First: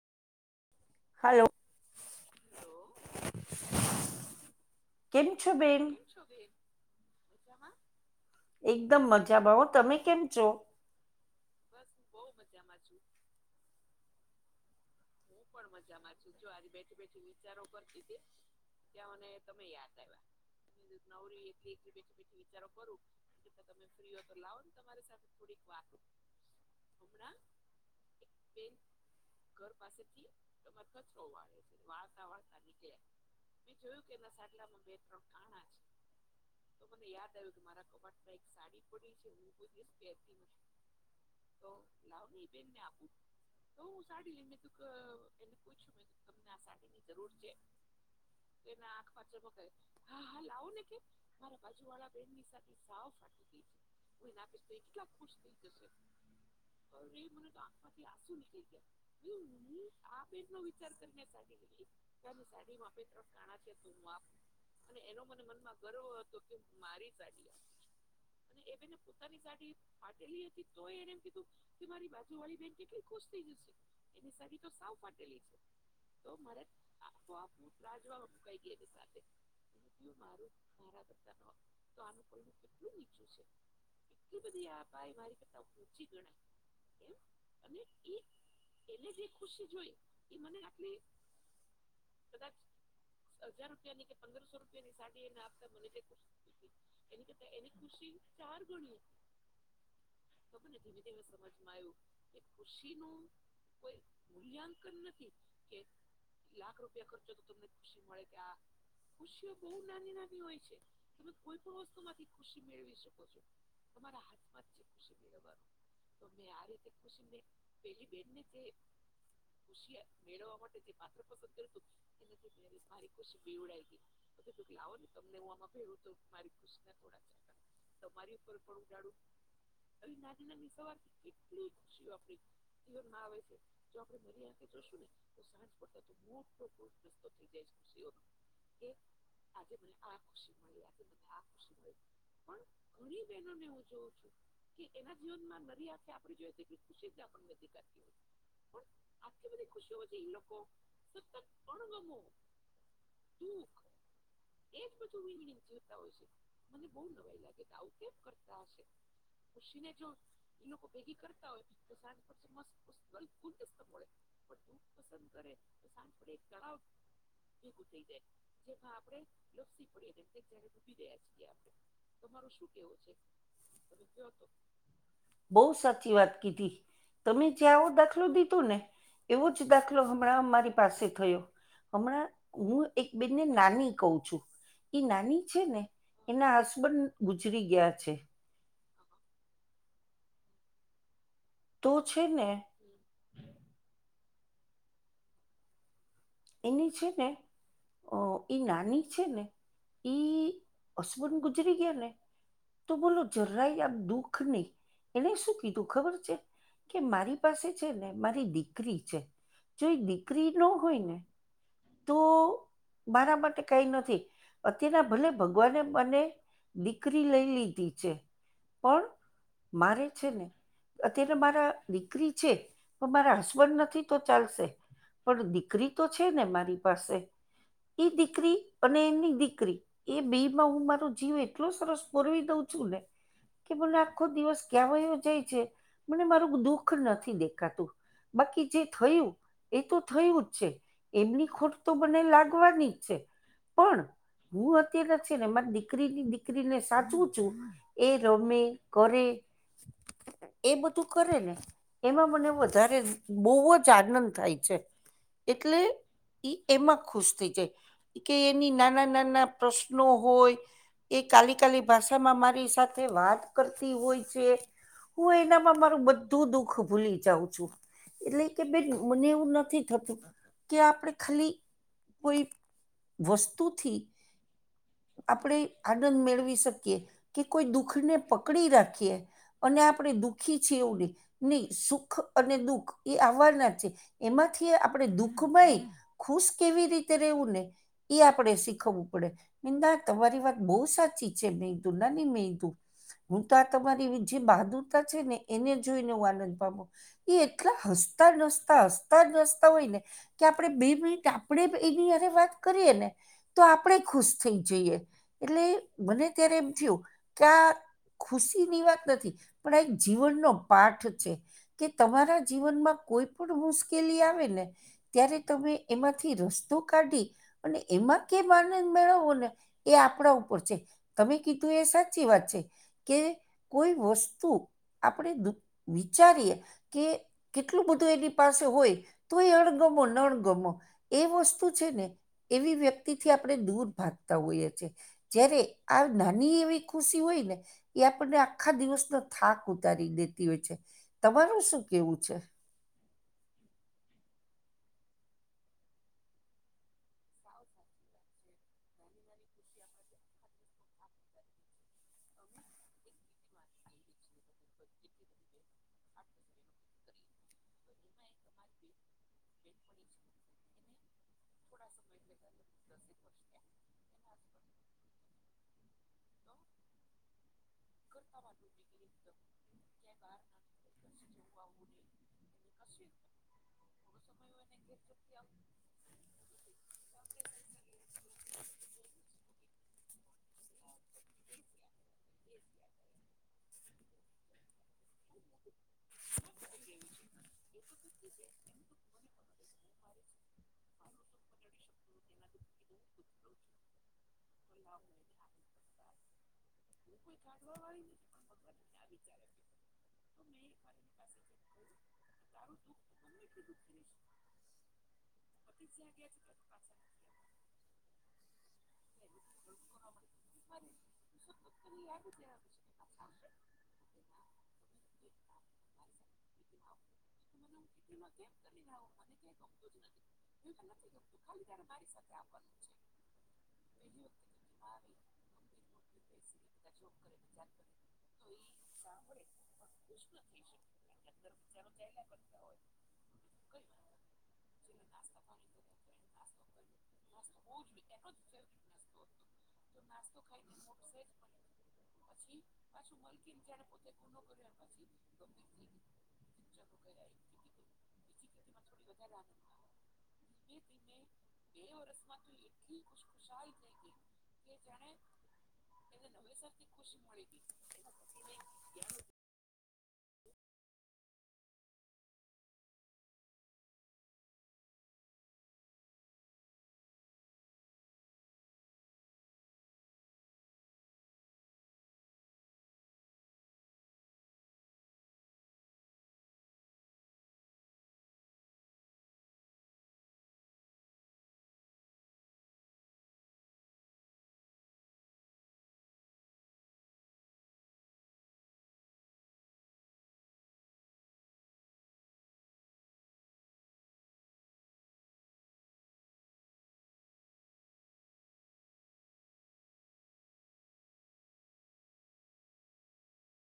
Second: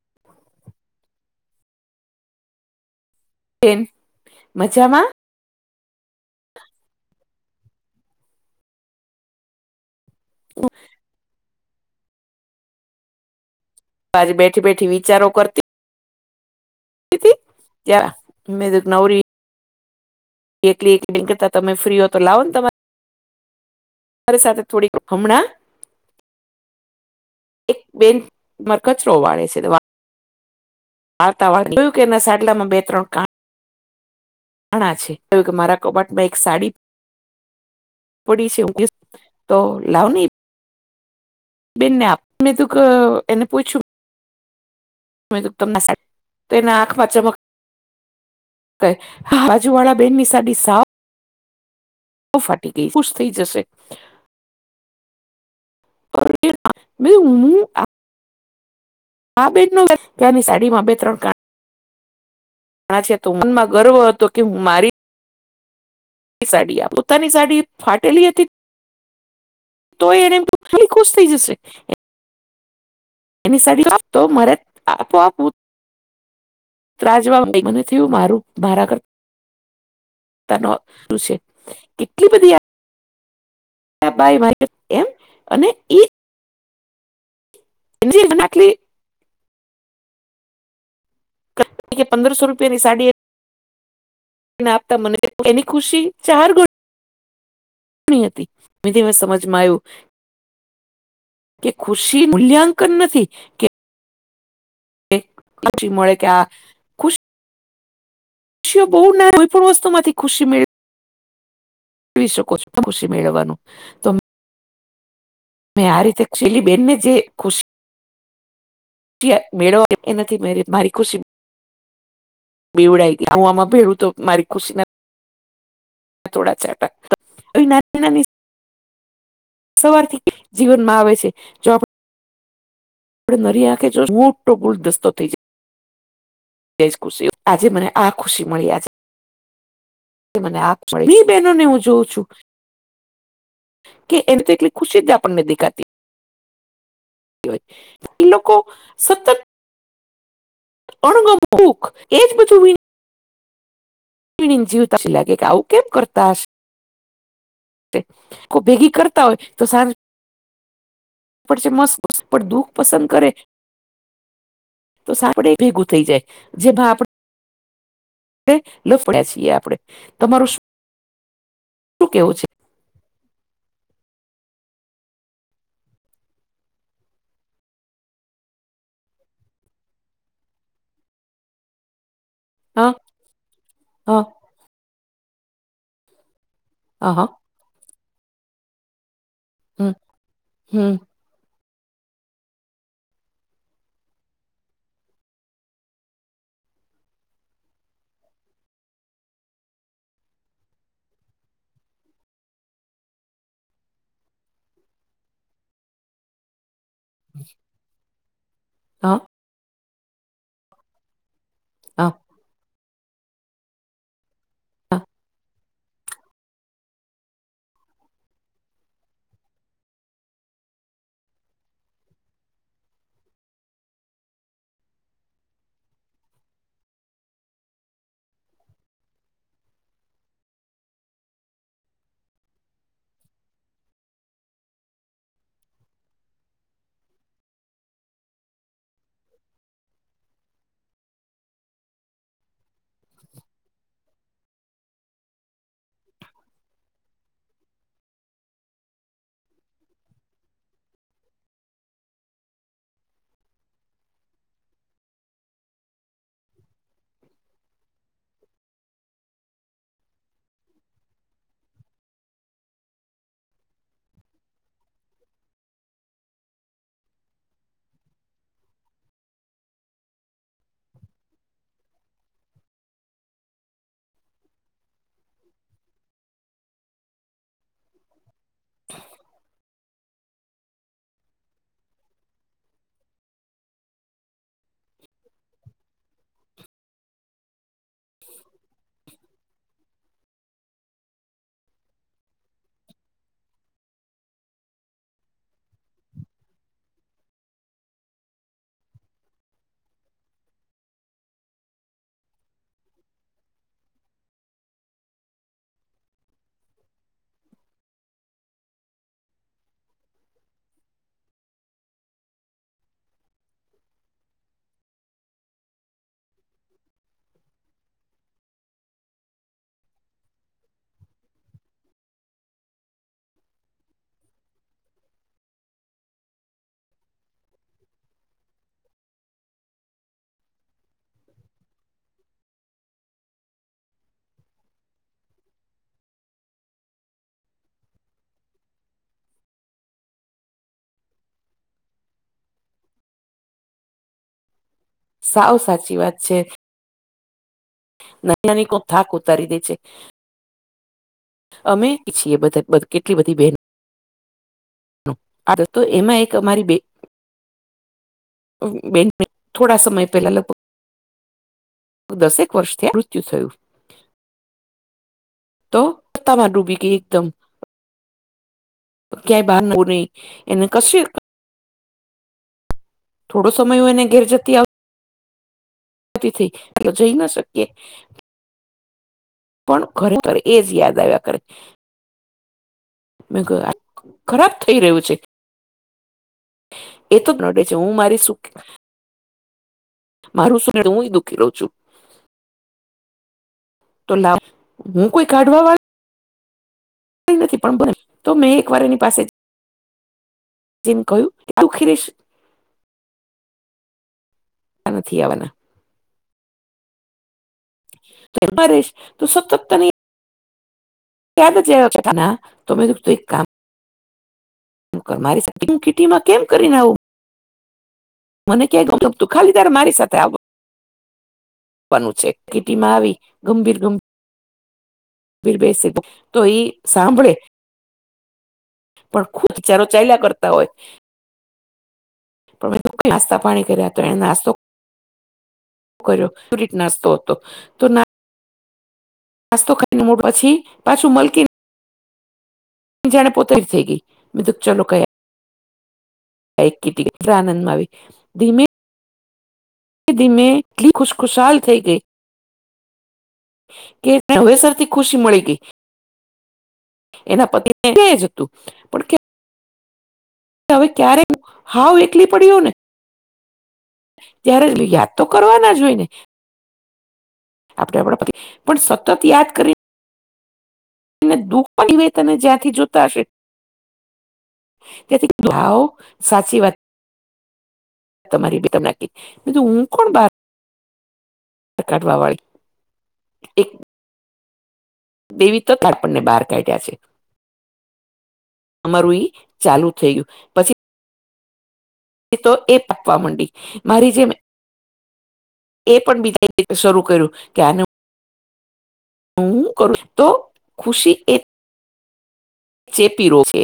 [inaudible] Hello. બેન મજામાં? એમ છ બેન? [inaudible] એકદમ મજા બા તમે કેમ છો. હુ મઝા મા છુ તો આજે બેઠી બેઠી વિચારો કરતી હુપણ મજામાં છું જો આજે બેઠી બેઠી હતી વિચારો કરતી ત્યાં તે મે ્યા નવરી મને તમે યાદ આવ્યા. એકલી એક ડિ કરતા તમે ફ્રી હો તો લાવો ને તમારે તમે ફ્રીઓ તો લાવો ને થોડી તમારી સાથે હમણાં થોડીક વાત એક બેન મરકચરો વાળે છે, દવા વાર્તા જોયું કેના સાડલામાં બે ત્રણ ક મે જોયું કે એના નાણા છે કું કે મારા કબાટમાં એક સાડી. યાદ આવ મારા એક પડી છે સાડી પડી છે, હુ તો લાવ ને કોયદી બેનને આપ મેં તુંક એને પૂછ્યું. સાડી લઈને તું? તમ તે સાડી પેરીઆંખમાં ચમક ા બાજુવાળા બેન ની સાડી સાવ મારા પાછુ વાળા બ ફાટી ગઈ ખુશ થઈ જશે. [unintelligible] આ હું ની કઈ ગયા. આ બેટનું પેટનો વિચાર કર [unintelligible] કાણા પી છે તો તરફાણા મનમાં છે ગર્વ તપ હતો કે હું મારી અને એનો મને મનમાં ગર્વ સાડી પોતાની સાડી ફાટેલી હતી. એ બેને પોતાની સાડી તો એને ફાટેલી હતી તો ખાલી ખુશ એને એમ થઈ કીધું કે મારી બાજુ વાળી બેહેન કે એનીદી મ આપઆપ તો મારેપું લજવા થયું મારું કઈ મારા ગય સાથે. છે, કેટલી બધી આ બાઈ એટલી બધી મારી આ એમ ભાઈ મારી અને બતાઊંચી ગણાય. એને જ નાલે. એને જે ખુશી જોઈ, એ મને રાખલી પ્રત્ય કે પંદરસો રૂપિયા ની સાડી હજાર રૂપિયા ની કે પંદરસો એને રૂપિયા ની આપતા મને સાડી એને એની આપતા મને ખુશી જે [unintelligible] ચાર હતી, મે સમજમાં આવ્યું. નથી એજ [unintelligible] કે ખુશી મૂલ્યાંકન નથી. કે મૂલ્યાંકન નથી કે ખુશી મળે આ લાખ રૂપિયા ખુશ ખર્ચો તો તમને પછી મળે કે આ [unintelligible] ખુશીઓ બહુ ના કોઈ ખુશીઓ પણ બહુ નાની વસ્તુમાંથી નાની ખુશી હોય છે, તમે કોઈ પણ વસ્તુ મેળવી માંથી શકો ખુશી છો મેળવી શકો છો. મેળવવાનું તો તમારા હાથમાં જ મેં આ રીતે ખુશીનું છેલ્લી આ બેનને રીતે જે ખુશી ને પેલી બેન ને તે. ત્યા ુશ મેળવવા માટે તે માત્ર પસંદ કર હતું. બેવડઈ ગયા હું આમાં ભેડું તો મારી ખુશી ના તમને એમાં ફેરું હત થોડા નાની નાની [unintelligible] સવારથી જીવનમાં આવે છે, જો આપ આપરમાં આવે છે. હટો બૂલ દસ્તો થઈ જાય જે ખુશી આજે મને આ ખુશી મળી આ છે. આજે આ ખુશી મને મળ આજે મળી આ બહેનોને ખુશી હું મળ જોઉં છું પણ [unintelligible] કે એની ત એકલી ખુશી જ આપપણ મે દખા હતી. આપણે જોએ કે [unintelligible] હોય. લોકો સતત અણખ એજ બધુ ઠીક એજ જીવતા બધું લાગે કે હું આવું કેમ જોતા હોય કરતા છ, હશે મને બઉ નવાઈ લાગે આવું કેમ કો કરતા ભેગી કરતા હોય તો સારું એ લોકો ભેગી કરતા પણ દુઃખ પસંદ કરે હોય તો તો સાપડે ભેગું થઈ જાય જે ભ આપડ ગુતેી છે. આપ લફડ્યા છીએ આપણે તમારું શું કેવું છે તમારું શું કેવું છે. બહ સાચી વાત કીધી તમે જ્યાં આવ દખ દાલો દીધો ને એવો જ દાખલો હમણાં અમારી પાસે થયો હમણાં હું હા એક બેનને નાની કહ હા છું એ નાની છે ને એના હા હા હસબન્ડ. શ્રી ગયા છે. હમ હમ તું છે ને એની છે ને ઓ ઈ નાની છે ને ઈ અશબન ગુજરી ગયા ને તો બોલો જરાય આમ દુઃખ નહી એને શું કીધું ખબર છે. કે મારી પાસે છે ને મારી દીકરી હા છે જો એ દીકરી ન હોય ને હા તોું મારા માટે કઈ નથી હા અત્યારના ભલે ભગવાને મને દીકરી લઈ લીધી છે પણ મારે છેને અત્યારે મારા દીકરી છે પણ મારા હસબન્ડ નથી તો ચાલશે પણ દીકરી તો છે ને મારી પાસે ઈ દીકરી અને એની દીકરી એ બેમાં હું મારો જીવ એટલો સરસ બોરવી દઉં છુ, ને કે મને આખો દિવસ કવાયો જાય છે મને મારું દુઃખ નથી દેખાતુ. બાકી જે થયું એ તો થયું જ છે. એમની ખોટ તો મને લાગવાની જ છે, પણ હું અત્યારે છે ને મારી દીકરીની દીકરીને સાચવું છુ. એ રમે કરે એ બધું કરે ને એમાં મને વધારે બહુવ જ આનંદ થાય છે. એટલે ઈ, એમાં ખુશ થથી જાય કે એની નાના નાના પ્રશ્નો હોય. એ કાલી કાલી ભાષામાં મારી સાથે વાત કરતી હોય છે. હું એનામાં મારું બધું દુખ ભૂલી જાઉં છુ. એટલે કે બેન મને એવું નથી થતુ કે આપણે ખાલી કોઈ વસ્તુથી આપણે આનંદ મેળવી શકીએ કે કોઈ દુઃખને પકડી રાખીએ. અને આપણે દુઃખી છેએ, એવે. નહી સુખ અને દુઃખ એ આવવારના છે, એમાંથી આપણે દુખ ભાઈ ખુશ કેવી રીતે રેવું ને એ આપણે શીખવવું પડેંદા તમારી વાત બહુ સાચી છે, મેંદુ નાની મેંદુ. હું તો આ તમારી જે બહાદુરતા છે, ને એને જોઈને હું આનંદ પામુ એ એટલા હસતા નસતા હસતા નસતા હોય, ને કે આપણે બે મિનિટ આપણેે એની હરે વાત કરીએ ને તો આપણે ખુશ થઈ જઈએ, એટલે મને ત્યારે એમ થયું કે આ ખુશી ની વાત નથી પણ આ એક જીવનનો પાઠ છે. કે તમારા જીવનમાં કોઈ પણ મુશ્કેલી આવે ને ત્યારે તમે એમાંથી રસ્તો કાઢી અને એમાં કેમ આનંદ મેળવવો ને એ આપણા ઉપર છે તમે કીધું એ સાચી વાત છે કે કોઈ વસ્તુ આપણે વિચારીએ કે કેટલું બધું એની પાસે હોય તો એ અ તો બોલ નણ ગમો એ વસ્તુ છે ને એવી વ્યક્તિ થી આપણે દૂર ભાગતા હોઈએ છીએ. જય્યારે આ નાની એવી ખુશી હોય ને એ આપણને આખા દિવસનો થાક ઉતારી દેતી હોય છે તમારું શું કેવું છે? સાવ સાચી વાત છે. નાની નાની કો થાક ઉતારી દે છે. અમે છીએ બધા કેટલી બધી બહેન આ દોસ્તો એમાં એક અમારી બે બેન થોડા સમય પેલા લગભગ દસેક વર્ષથી મૃત્યુ થયું તો પત્તામાં ડૂબી ગઈ એકદમ ઘરમાં વાત ક્યાંય બહાર નવ નહી એને કશી [inaudible] થોડો સમય એને ઘર જતી આવ [inaudible] તી થી તો જઈ ના શકીએ. [inaudible] પણ ખરેખર એજ યાદ આવ્યા કરે. મે ખરાબ થઈ રહ્યું છે. એ તો નડે છે હું મારી સુખ મારું શું ને તો હું એ દુખી રહું છું તો લાવ હું કોઈ કાઢવા વાળ નથી પણ તો મેં એક વાર એની પાસે જઈ ને કહ્યુ તું દુઃખી રહીશ. [unintelligible] નથી આવા ના [inaudible] તો એમાં રસ તું સતતને યાદ આવશે તને આ તો મે કીધું એક કામ તું કર મારી કીટીમાં કેમ કરીને આવું મને ક્યા ગમતું ખાલી તારે મારી સાથે આવ આપવાનું છે કિટીમાં આવી ગંભીર ગંભીર બીર બેસે તોઈ સાંભળે પણ ખુચારો ચાલ્યા કરતા હોય. પણ નાસ્તા પાણી કર્યા તો એને નાસ્તો કર્યો નાસ્તો હતો તો ના નાસ્તો ખાઈને મોટ પછી પાછું મલકી જાણે પોતા જ થઈ ગઈ મે કીધુ ચાલો કયા એક કીટી આનંદમાં આવી ધીમે ધન્યવાદ ધીમે એટલી ખુશખુશાલ થઇ ગઈ કે નવે સરથી ખુશી મળી ગઈ એના પગે કે જે હતું પણ હવે ક્યારે હાવ એકલી પડ્યો ને ત્યારે જ યાદ તો કરવાના જ હોય ને આપડે આપણા પતિ પણ સતત યાદ કરી ને દુઃખ પણ તને જ્યાંથી જોતા હશે. તેથી ભાવ સાચી વાત તમારી બેન તમને કેઈ મેં કીધું હું કોણ બાર કાટવા વાળી એક દેવી તો થાય આપણને બહાર કાઢ્યા છે અમારું ઈ ચાલુ થયું જે તો એ પાકવા મંડી મારી જે એ પણ બીજા શરૂ કર્યું કે આનું હું કરું છુ તો ખુશી એ ચેપી રોગ છે